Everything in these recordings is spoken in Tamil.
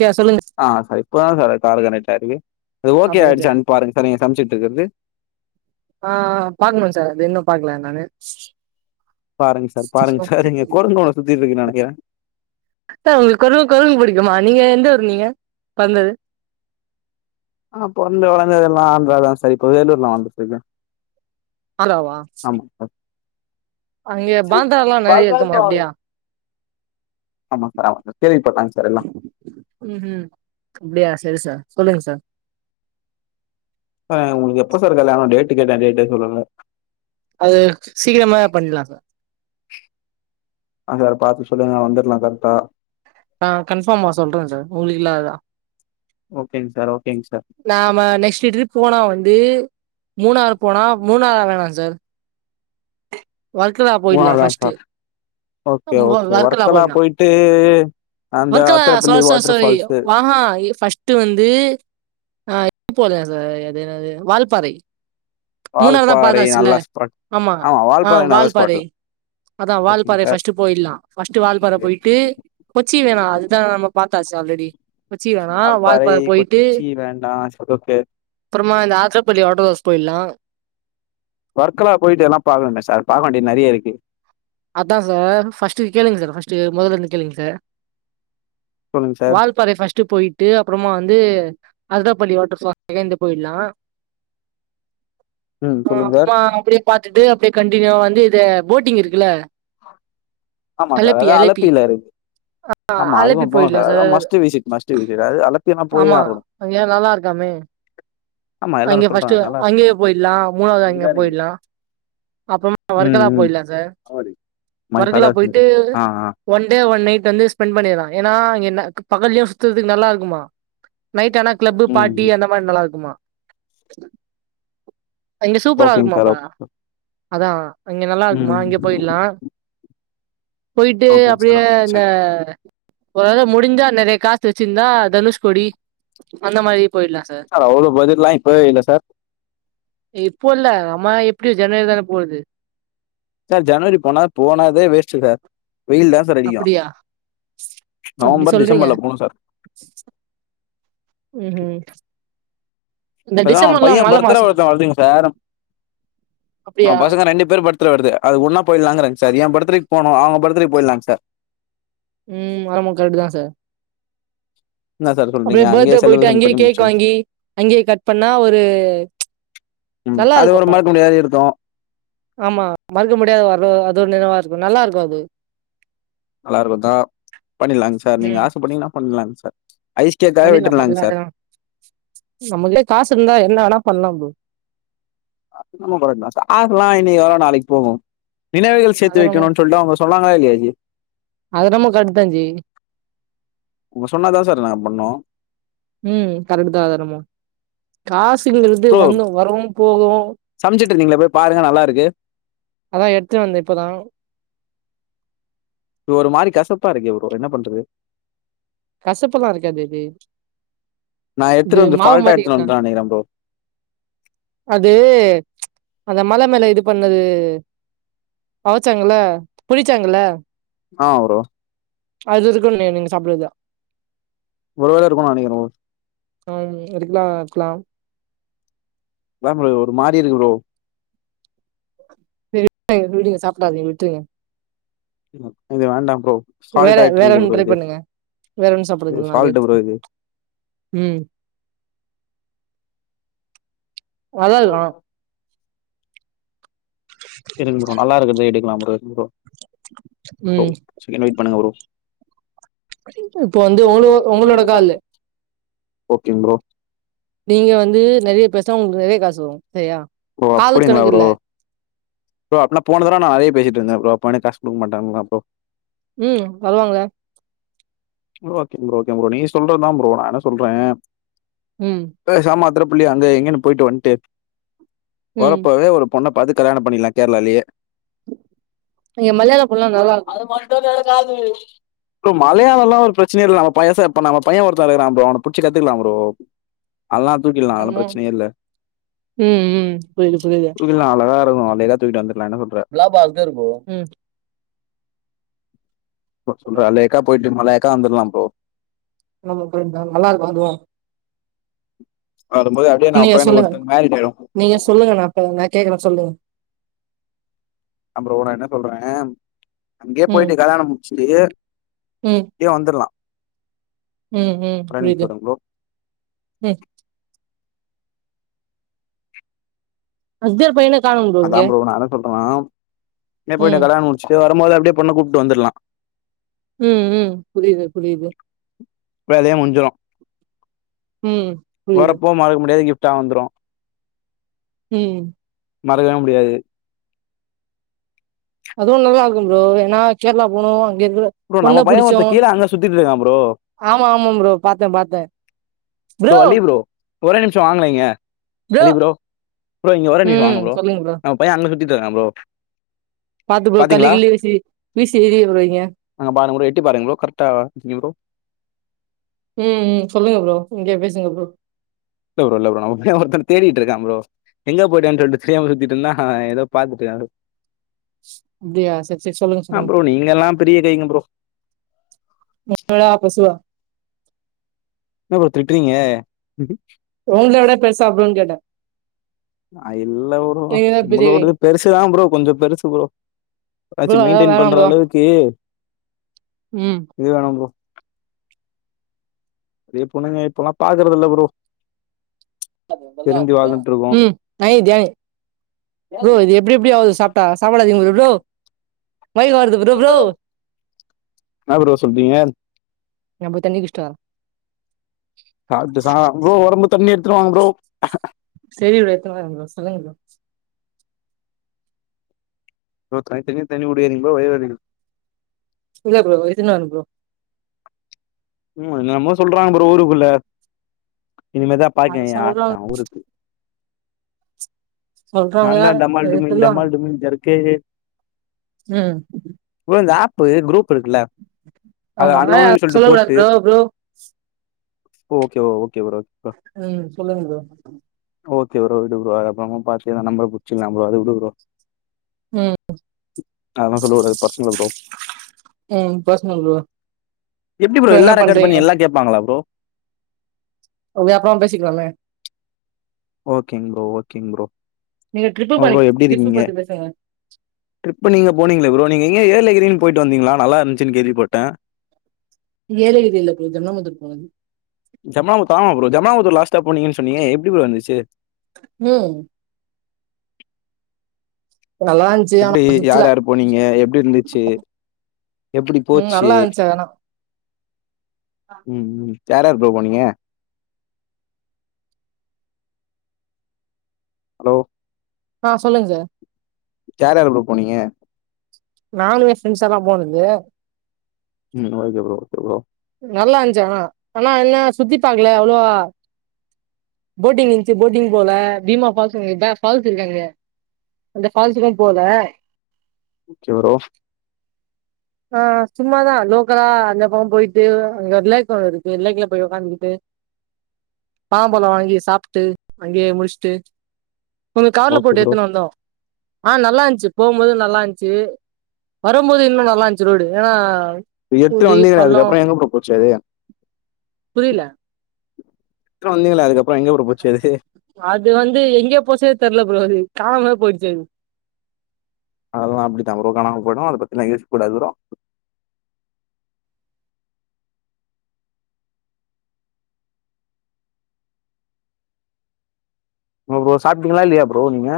கே சொல்லுங்க ஆ சார் இப்பதா சார் கால் கனெக்ட் ஆயிருக்கு அது ஓகே அப்டி அப்டியா ஆயிடுச்சான்னு பாருங்க சார் நீங்க சமைச்சிட்ருக்குறது ஆ ஆ பாக்கணுங்க சார் அது இன்னும் பாக்கல நானு பாருங்க சார் பாருங்க சார் இங்க கொரங்கு ஒன்னு சுத்திட்ருக்குன்னு நெனைக்கிறே சார் உங்களுக்கு கொரங்கு கொரங்கு புடிக்குமா நீங்க எந்த ஊரு நீீங்க பொறந்தது நான் பொறந்து வளந்ததெல்லா ஆந்திராதான் சார் இப்ப வேலூர்ல வாழ்ந்துட்ருக்கே ஆந்திராவா அங்க பாந்தரல்லா [inaudible] நெறைய இருக்குமா அப்டியா ஆமா சார் ஆமா சார் கேள்வி ம் ம் அப்டியா செரி சார் சொல்லுங்க சார் இப்ப உங்களுக்கு எப்ப சார் கல்யாண டேட்டு கேட்டேன் டேட்டே சொல்லல அது சீக்கிரமாவே பண்ணிட்லா சார் ஆ சார் பாத்து சொல்லுங்க வந்துட்லா கரெக்டா ஆ கன்பார்மா சொல்றேன் சார் உங்களுக்கு இல்லாததா ஓகேங்க சார் ஓகே நாம நெக்ஸ்ட்டு ட்ரிப் போனா வந்து மூணார் போனா மூணார் வேணாம் சார் வர்களா மூணார் போயிட்லாம் தான் பஸ்ட்டு சார் ஓகே ஓகே வர்களா போயிட்டு அந்த வர்களா அத்திரப்பள்ளி சொர் சொர் வாட்டர் சொய் ஃபால்ஸு ஆ ஆ பஸ்ட்டு வந்து ஆ போலயாம் சார் அது என்னது வால்பாறை மூணாறு தான் வால்பாறை பாத்தாச்சுல்ல நல்ல ஸ்பாட் ஆமா வால்பாறை நல்ல ஸ்பாட்தா அதா வால்பாறை பஸ்ட்டு போயிட்லாம் பஸ்ட்டு வால்பாற ஓகே போயிட்டு கொச்சி வேணா அதுதா நம்ம பாத் பாத்தாச்சு ஆல்ரெடி கொச்சி வேணாம் வால்பாறை வால்பாற போயிட்டு கொச்சி வேண்டா சரி ஓகே அப்பறமா இந்த ஆதரப்பள்ளி வாட்டர் பால்ஸ் போயிட்லா வர்களா போயிட்டு எல்லா பாக்கணுமே சார் பாக்க வேண்டியது நெறைய இருக்கு அதான் சார் பஸ்ட்டு கேளுங்க சார் பஸ்ட்டு மொதலேருந்து கேளுங்க சார் சொல்லுங்க சார் வால்பறை பஸ்ட்டு போயிட்டு அப்பறமா வந்து ஆத்தரப்பள்ளி வாட்டர் பால்ஸ் அங்கெருந்து போயிட்லா ம் ஆ சொல்லுங்க சார் அம்மா அப்டியே பாத்துட்டு அப்டியே கண்டினியூவா வந்து இது போட்டிங் இருக்குல்ல ஆமா சார் அலப்பி அதா அலப்பி அளப்பில இருக்கு ஆ ஆமா அலப்பி அதுவும் போணும் போயிட்லா sir must visit must visit அது அளத்தியலா போயே ஆகணு பெ ஆமா எல்லாரு அங்கே பஸ்ட்டு சொல்றாங்க நல்லா இருக்கு. அங்கேயே போயிட்லா மூணாவது அங்க வெங்காரியம். போயிட்லா அப்பறம் ம் வர்களா ம் போயலா சார் ஆவடி மை ஒர்க்லா ஃபாதர்ஸ் போயிட்டு மிரர் ஆ ஆ ஒன் டே ஒன் நைட் வந்து ஸ்பெண்ட் பண்ணிலா ஏன்னா ன பகல்லயு சுத்துறதுக்கு நல்லாருக்குமா நைட் ஆனா கிளப்பு ம் பாட்டி அந்த மாரி நல்லாருக்குமா அங்க சூப்பரா ஓகேங்க சார் இருக்குமாப்பா ஓகே அதா அங்க ம் நல்லாருக்குமா இங்க ஆ போயிட்டு ஓகேங்க சார் அப்டியே ஓகே இந்த சார் ஒருத முடிஞ்சா நெறைய ச்சிந்தா தனுஷ்கோடி அந்த மாரி போயிட்லா சார் அவ்ளோ பட்ஜெட்லா இப்பவே இல்ல சார் இப்போ இல்ல அம்மா எப்டி ஜனவரி தான போவுது சார் ஜனவரி போனா போனதே வேஸ்ட்டு சார் வெயில்தா சார் அடிக்கு அப்படியா அப்படி நவம்பர் டிசம்பர்ல போணு சார் ம்ஹு அதா அவ பைய மழ பர்த்டே மாசோ வருதா வருதுங்க சார் அப்படியா நம்ப பசங்க ரெண்டு பேர் பர்த்டே வருது அது ஒன்னா போயிலாங்கறேங்க சார் ஏ பர்த்டேக்கு போனோ அவுங்க பர்த் த்ரி போயிட்லாங்க சார் ம் ஆமா கரெட்க்டுதா சார் என்ன சார் அப்டியே சொல்றீங்க அங்கேயே பர்த்டே போயிட்டு செலிப்ரேஷன் அங்கேயே பண்ணி கேக் முடிச்சிடும் வாங்கி அங்கேயே கட் பண்ணா ஒரு ம் நல்லா அது இருக்கு ஒரு மறக்க முடியாத இருக்கு ஆமா மறக்க முடியாது வர அது ஒரு நினைவாருக்கு நல்லாருக்கு அது நல்லாருக்குந்தா பண்ணிலாங் சார் நீங்க ஆச பட்டீங்கன்னா பண்லாங்க சார் ஐஸ் கேக்காக பண்ணிர்லா பண் விட்டுடலாங்க சார் [unintelligible] நம்மட்ட காசு இருந்தா என்ன வேணா பண்லா ப்ரோ [inaudible] காஸ்லா இன்னைக்கு வரு நாளைக்கு போகு நினைவுகள் அது சேத்து என்னமோ வக்கணுன்னு சொல்ட்டு அவுங்க சொன்னாங்களா இல்லையா ஜி அது என்னமோ கரெக்ட் தா ஜி அவுங்க சொன்னதுதா சார் நாங்க பண்ணோ ம் கரெக்ட்டுதா அது என்னமோ காஸ் ட்டிங்கிறது ப்ரோ வார்டு வரு போகு சமைச்சிட்டு இருந்தீங்களே போய் பாருங்க நல்லா இருக்கு அதா எடுத்துட்டு வந்த இப்பதா இது ஒரு மாரி கசப்பா இருக்கே ப்ரோ என்ன பண்றது கசப்புல்லா இருக்காதே அது நா எத்துட்டு வந்து ஃபால்ட்டா எத்துட்டு வந்துட்டேன் நெனைக்கிற ப்ரோ அது அந்த மல மேல இது பண்ணது அவச்சாங்கல்ல புலிச்சாங்கல்ல ஆ ப்ரோ அது இருக்குன்னே நீங்க சாப்புறது ஒருவேள இருக்குன்னு நெனைக்கிற ஆ இருக்கலா க்கலாம் அதா ப்ரோ ஒரு மாரி இருக்கு ப்ரோ சேரி [inaudible] விடுங்க சாப்டாதீங்க விட்ருங்க ம்‌ இது வேண்டா ப்ரோ ஃபால்ட் வேற ஆயிட்டு வேற இருக்குது ஒன்னு ப்ரோ ட்ரைப் இது பண்ணுங்க வேற ஒன்னு இது சாப்புடுங்கா அத ஃபால்ட் ப்ரோ எடுத்து இது ம் நல்லதுதா இருக்கு ப்ரோ நல்லா இருக்கறத எடுக்கலா ப்ரோ இரு‌ ப்ரோ ம் [unintelligible] வெயிட் பண்ணுங்க ப்ரோ இப்போ வந்து உங்களோ உங்களோட காலு ஓகே ப்ரோ நீங்க வந்து நெறைய பேசுனா உங்களுக்கு நெறைய காசு வரு சரியா ஓ காலுக் அப்படிங்களா ப்ரோ கணக்குல்ல ப்ரோ அப்பன போன தரவ நா நெறைய பேசிட்ருந்த ப்ரோ அப்போ எனக் காசு குடுக்க மாட்டாங்களா ப்ரோ ம் தருவாங்களே bro okay bro okay bro நீங்க சொல்றதுதா ப்ரோ நா என்ன சொல்ற ம், பேசாம அதுல புள்ளி அங்க இங்கன்னு போயிட்டு வந்ட்டு ம். வரப்போவே ஒரு பொண்ண பாத்து கல்யாண பண்ணிக்கலா கேரளாலேயே இங்க மலையாள பொண்லா நல்லாருக்கு மலையாளல்லா ஒரு பிரச்சனை இல் நம பச நம்ம பைய ஒருத்த இருக்கா ப்ரோ அவன புடிச்சு கத்துக்கலா ப்ரோ அதல்லா தூக்கிடலா அதெல்லா ஆமா. பிரச்சனையே இல்ல ம், ம். புரியுது, புரியுது. தூக்கிட்லா அழகா இருக்கு நேக்கா தூக்கிட்டு வந்ரு ப்லாபா [unintelligible] ப்ரோ ப்ரோ‌ சொல்ற அலேக்கா போயிட்டு மலாக்கா வந்துட்லா ப்ரோ நம நல்லா இருக்கா ப்ரோ வரும்போது அப்டியே நா நீங்க பையனுக்கு சொல்லுங்க ஒருத்தனுக்கு மேரேஜ் ஆயிடு நீங்க சொல்லுங்க ந க் கேக்குற சொல்லுங்க அ ப்ரோ நா என்ன சொல்றே அங்கயே ம், போயிட்டு கல்யாணம் முடிச்சுட்டு ம், இப்டியே வந்துரலா ம் ம் புரியுது ப்ரோ ம் ஐய்யர் பையன காணோம் அதா இங்க. ப்ரோ நான் என்ன சொல்றேனா இப்டியே ம், போய்டு கல்யாணம் முடிச்சுட்டு வரும்போது அப்படியே பொண்ணு கூப்ட்டு வந்துரலா ம் ம் புரியது பரியது வேலையே முடிஞ்சிரு புரியுது. வரப்போ மறக்க முடியாது கிஃப்ட்டா வந்துரு ம் மறக்கவே முடியாது அதுவு நல்லா இருக்கு ப்ரோ ஏன்னா கேரளா போவ்ணு ங்க இருக்க ப்ரோ நம்ம பொண்ண பைய புடிச்சோ ஒருத்த கீழ அங்க சுத்திட்டு இருக்கா ப்ரோ ஆமா ஆமா ப்ரோ பாத்தே பாத்தே ப்ரோ அள்ளி ப்ரோ ஒரே நிமிஷ வாங்கலே இங்க அலி ப்ரோ ப்ரோ இங்க ஒர நிமிஷம் ம் வாங்க ப்ரோ சொல்லுங்க நம்ம பைய அங்க சுத்திட் ப்ரோ பாத்து ப்ரோ கள்ளு பாத்தீங்களா கிள்ளு விசி வீசி எரிருபோராங்க அங்க பாருங்க ப்ரோ பாருங்க ப்ரோ கரெக்டா நீ ப்ரோ ம் ம் சொல்லுங்க ப்ரோ இங்கே பேசுங்க ப்ரோ இல்ல ப்ரோ இல்ல ப்ரோ நம்ம பைய ஒருத்தன தேடிட்டு இருக்கான் ப்ரோ எங்க போயிட்டான் சொல்லி தெரியாம சுத்திட்டு இருந்தா ஏதோ பாத்துட்ட இரு [unintelligible] அப்டியா சரி சரி சொல்லுங்க ஆ சொல்லுங்க ப்ரோ நீங்கல்லா பெரிய கைங்க ப்ரோ மள பசுவா என்ன ப்ரோ திட்றீங்க உங்கள விட பெருசா ப்ரோன்னு கேட்டே ஆ இல்ல ப்ரோ நீங்கதா பெரியவங்க நம்மளோடது பெருசுதான் ப்ரோ கொஞ்ச பெருசு ப்ரோ ஆச்ச ப்ரோ அதெல்லா மெயின்டென் வேணா பண்ற ப்ரோ அளவுக்கு ம் இது வேணு ப்ரோ அ பொண்ணுங்க இப்பல்லா பாக்குறதுல்ல ப்ரோ திருந்தி வாழ்ந்துட்டு இருக்கோ ம் ந [unintelligible] ப்ரோ இது எப்டி எப்டி ஆவுது சாப்ட்டா சாப்டாதீங்க ப்ரோ மயக்கோ வருது ப்ரோ ப்ரோ என்ன ப்ரோ சொல்றீங்க நா போய் தண்ணி குடிச்சிட்டு வரே சாப்ட்டு சா ப்ரோ வரும்போது தண்ணி எடுத்துடுவாங்க ப்ரோ சரி ப்ரோ எத்துனு வர ப்ரோ சொல்லுங்க ப்ரோ ப்ரோ தண்னித்தனியா தண்ணி குடிகாதிங்க ப்ரோ வயிரு வலிக்கு சூர்யா ப்ரோ எத்துனு வர ப்ரோ ம் என்னன்னமோ சொல்றாங்க ப்ரோ ஊருக்குள்ள இனிமதா அது பாக்கனு ஆ சொல்றாங்க ஊருக்கு சொல்றாங்க நான் தான் டமால் டுமில் டமால் [unintelligible] டுமில் ஜர்க்கு ம் இப்ப குரூப் இருக்குல்ல அத ஆமா ஆ அண்ணோன்னு சொல்ட்டு சொல்ல கூடாது போட்டு ப்ரோ ப்ரோ ஓ okay bro okay bro bro ம் சொல்லுங்க ப்ரோ ஓகே ப்ரோ விடு ப்ரோ அது அப்றமா பாத்த எது நம்பர பிடுச்சர்லா அது விடு ப்ரோ ம் அதெல்லா சொல்ல கூடாது பர்சனல் ப்ரோ ம் பர்சனல் ப்ரோ எப்படி ப்ரோ எல்லா ரெகட் பண்ணி எல்லா கேட்பாங்களா ப்ரோ அத அப்றம பேசிக்கலாமே ஓகேங் ப்ரோ ஓகேங் ப்ரோ நீங்க ட்ரிப்பு பண்ணி ப்ரோ எப்படி ட்ரிப்பு இருக்கீங்க பத்தி பேசுங்க ட்ரிப் நீங்க போனீங்கள ப்ரோ நீங்க எங்க ஏலகிரின்னு போயிட்டு வந்தீங்களா நல்லா இருந்துச்சுன்னு கேள்வி பாட்டே ஏலகிரி இல்ல ப்ரோ ஜன்னமத்தூர் போனது ஜம்னாமத்தூர் ஜம்னமத்தூர் லாஸ்ட்டா போனீங்கன்னு சொன்னீங்க எப்படி ப்ரோ இருந்துச்சி ம் நல்லா இருந்துச்சு எப்படி ஆனா சுத்தல யார் யாரு போனீங்க எப்படி இருந்துச்சு எப்டி ம் போச்சி நல்லா இருந்துச்சு ஆனா ம் ம் யார் யார் ப்ரோ போனீங்க ஹலோ ஆ சொல்லுங்க யார் யார் ப்ரோ போனீங்க நானு யே ப்ரெண்ட்ஸ் எல்லா போனது ம் ஓகே ப்ரோ ஓகே ப்ரோ நல்லா இருந்துச்சி ஆனா ஆனா என்ன சுத்தி பாக்கல அவ்வளவா போட்டிங் இருந்துச்சி போட்டிங் போல பீமா பால்ஸ் பால்ஸ் இருக்கு அங்க அந்த பால்ஸ்சுகும் போல ஓகே ப்ரோ ஆ சும்மாதா லோக்கலா அந்த பக்கம் போயிட்டு அங்க ஒரு லேக்ல இருக்கு லேக்ல போய் உக்காந்துட்டு பலபழம் வாங்கி சாப்பிட்டு அங்கேயே முடிச்சுட்டு கொஞ்ச காவரல ஓகே போட்டு ப்ரோ எத்துன்னு வந்தோ ஆ நல்லா இருந்துச்சி போகும்போது நல்லா இருந்துச்சி வரும்போது இன்னும் நல்லா இருந்துச்சி இந்த ரோடு ஏன்னா எட்டு குழி வந்தீங்கலே பள்ளோ அதுக்குப்புற எங்க ப்ரோ போச்சி அது புரியல எட்டூ வந்தீங்களே அதுக்கப்பற அது வந்து எங்கேயோ போச்சே தெரியல ப்ரோ அது காணம போயிடுச்சி அது அதெல்லா அப்படித்தா ப்ரோ கணாம போயிடு அதை பத்திஎல்லா யோசிக் கூடாது ப்ரோ ப்ரோ ப்ரோ சாப்பிட்டீங்களா இல்லையா ப்ரோ நீங்க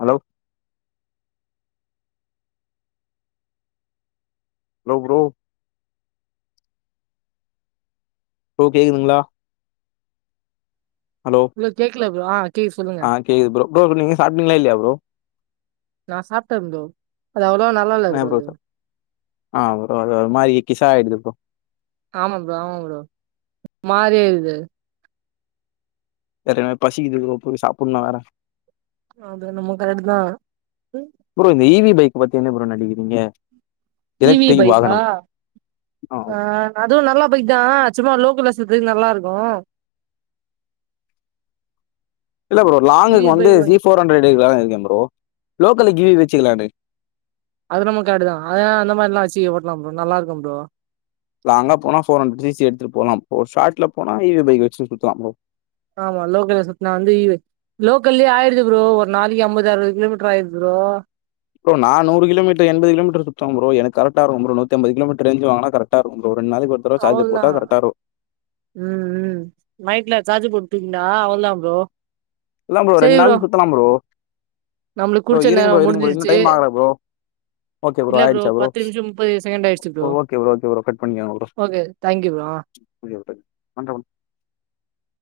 ஹலோ ஹலோ ப்ரோ கேக்குதுங்களா ஹலோ ப்ரோ கேக்குல ப்ரோ ஆ கேக்குது சொல்லுங்க ஆ கேக்குது ப்ரோ ப்ரோ நீங்க சாப்பிடிங்களா இல்லையா ப்ரோ நான் சாப்பிட்டே ப்ரோ அது அவ்ளோவா நல்லா இல்ல ஆ ப்ரோ அது ஆ அது ஒரு மாரி கிச ஆயிடுது ப்ரோ ஆமா ப்ரோ ஆமா ப்ரோ மாறி ஆயிருது வேற பசிக்குது ப்ரோ போய் சாப்பிடணு வேற அது என்னமோ கரெக்ட் தா ப்ரோ இந்த ஈவி பத்தி என்ன ப்ரோ நடிக்கிறீங்க இவி எலக்ட்ரிக் பைசா வாகனம் ஆ அதுவும் நல்லா இப்ப இதுதான் சும்மா லோக்கலசறக்கு நல்லா இருக்கு இல்ல ப்ரோ இ லாங்குக்கு வி வந்து பைக் சி வாங்கி போர் ஹண்ட்ரட்ம் இருக்கேன் ப்ரோ லோக்கல்ல கிவி வச்சுக்கலானு அது நம்ம கரெக்டு தான் ஆ அந்த மாரி வச்சு ஓட்டலாம் ப்ரோ நல்லா இருக்கும் ப்ரோ லாங்கா போனா போர் ஹண்ட்ரட் சீ சீ எத்துட்டு போலாம் ஒரு ஷாட்ல போனா இ வி வச்சுட்டு சுத்தலாம் ஆமா லோக்கல சுத்தன வந்து இவி லோக்கல்லே ஆயிருது ப்ரோ ஒரு நாலு எம்பது அறுது கிலோமீட்டர் ஆயிருது ஓ ப்ரோ நா நூரு கிலோமீட்டர் எண்பது கிலோமீட்டர் சுத்துவேன் ப்ரோ எனக்கு கரெட்டா இருக்கும் ப்ரோ நூத்தம்பது கிலோமீட்டர் ரேஞ்ச் வாங்னா கரெக்ட்டா இருக்கும் ப்ரோ நாளைக்கு ஒரு தடவ சார்ஜர் அவ்ள்தா போட்டா கரெக்டா இருக்கும். ம் ம் நைட்ல சார்ஜ் பிண்ணா அவன்தான் ப்ரோ இல்லன் ப்ரோ ரெண் நாள் சுத்தலாம் ப்ரோ நம்மளுக்கு ப்ரோ குடிச்ச இருங்க நேரோ ப்ரோ இருங்க ப்ரோ இன்னு முடிஞ்சிருச்சு டைம் ஆகல ப்ரோ ஓகே ப்ரோ இல்ல ஆயிடுச்சா ப்ரோ பத்து நிமிஷோ முப்பது செகண்ட் ஆயிடுச்சு okay bro okay bro cut பண்ணிக்கங்க ப்ரோ ஓகே தேங்க்யூ ப்ரோ ஆ [unintelligible]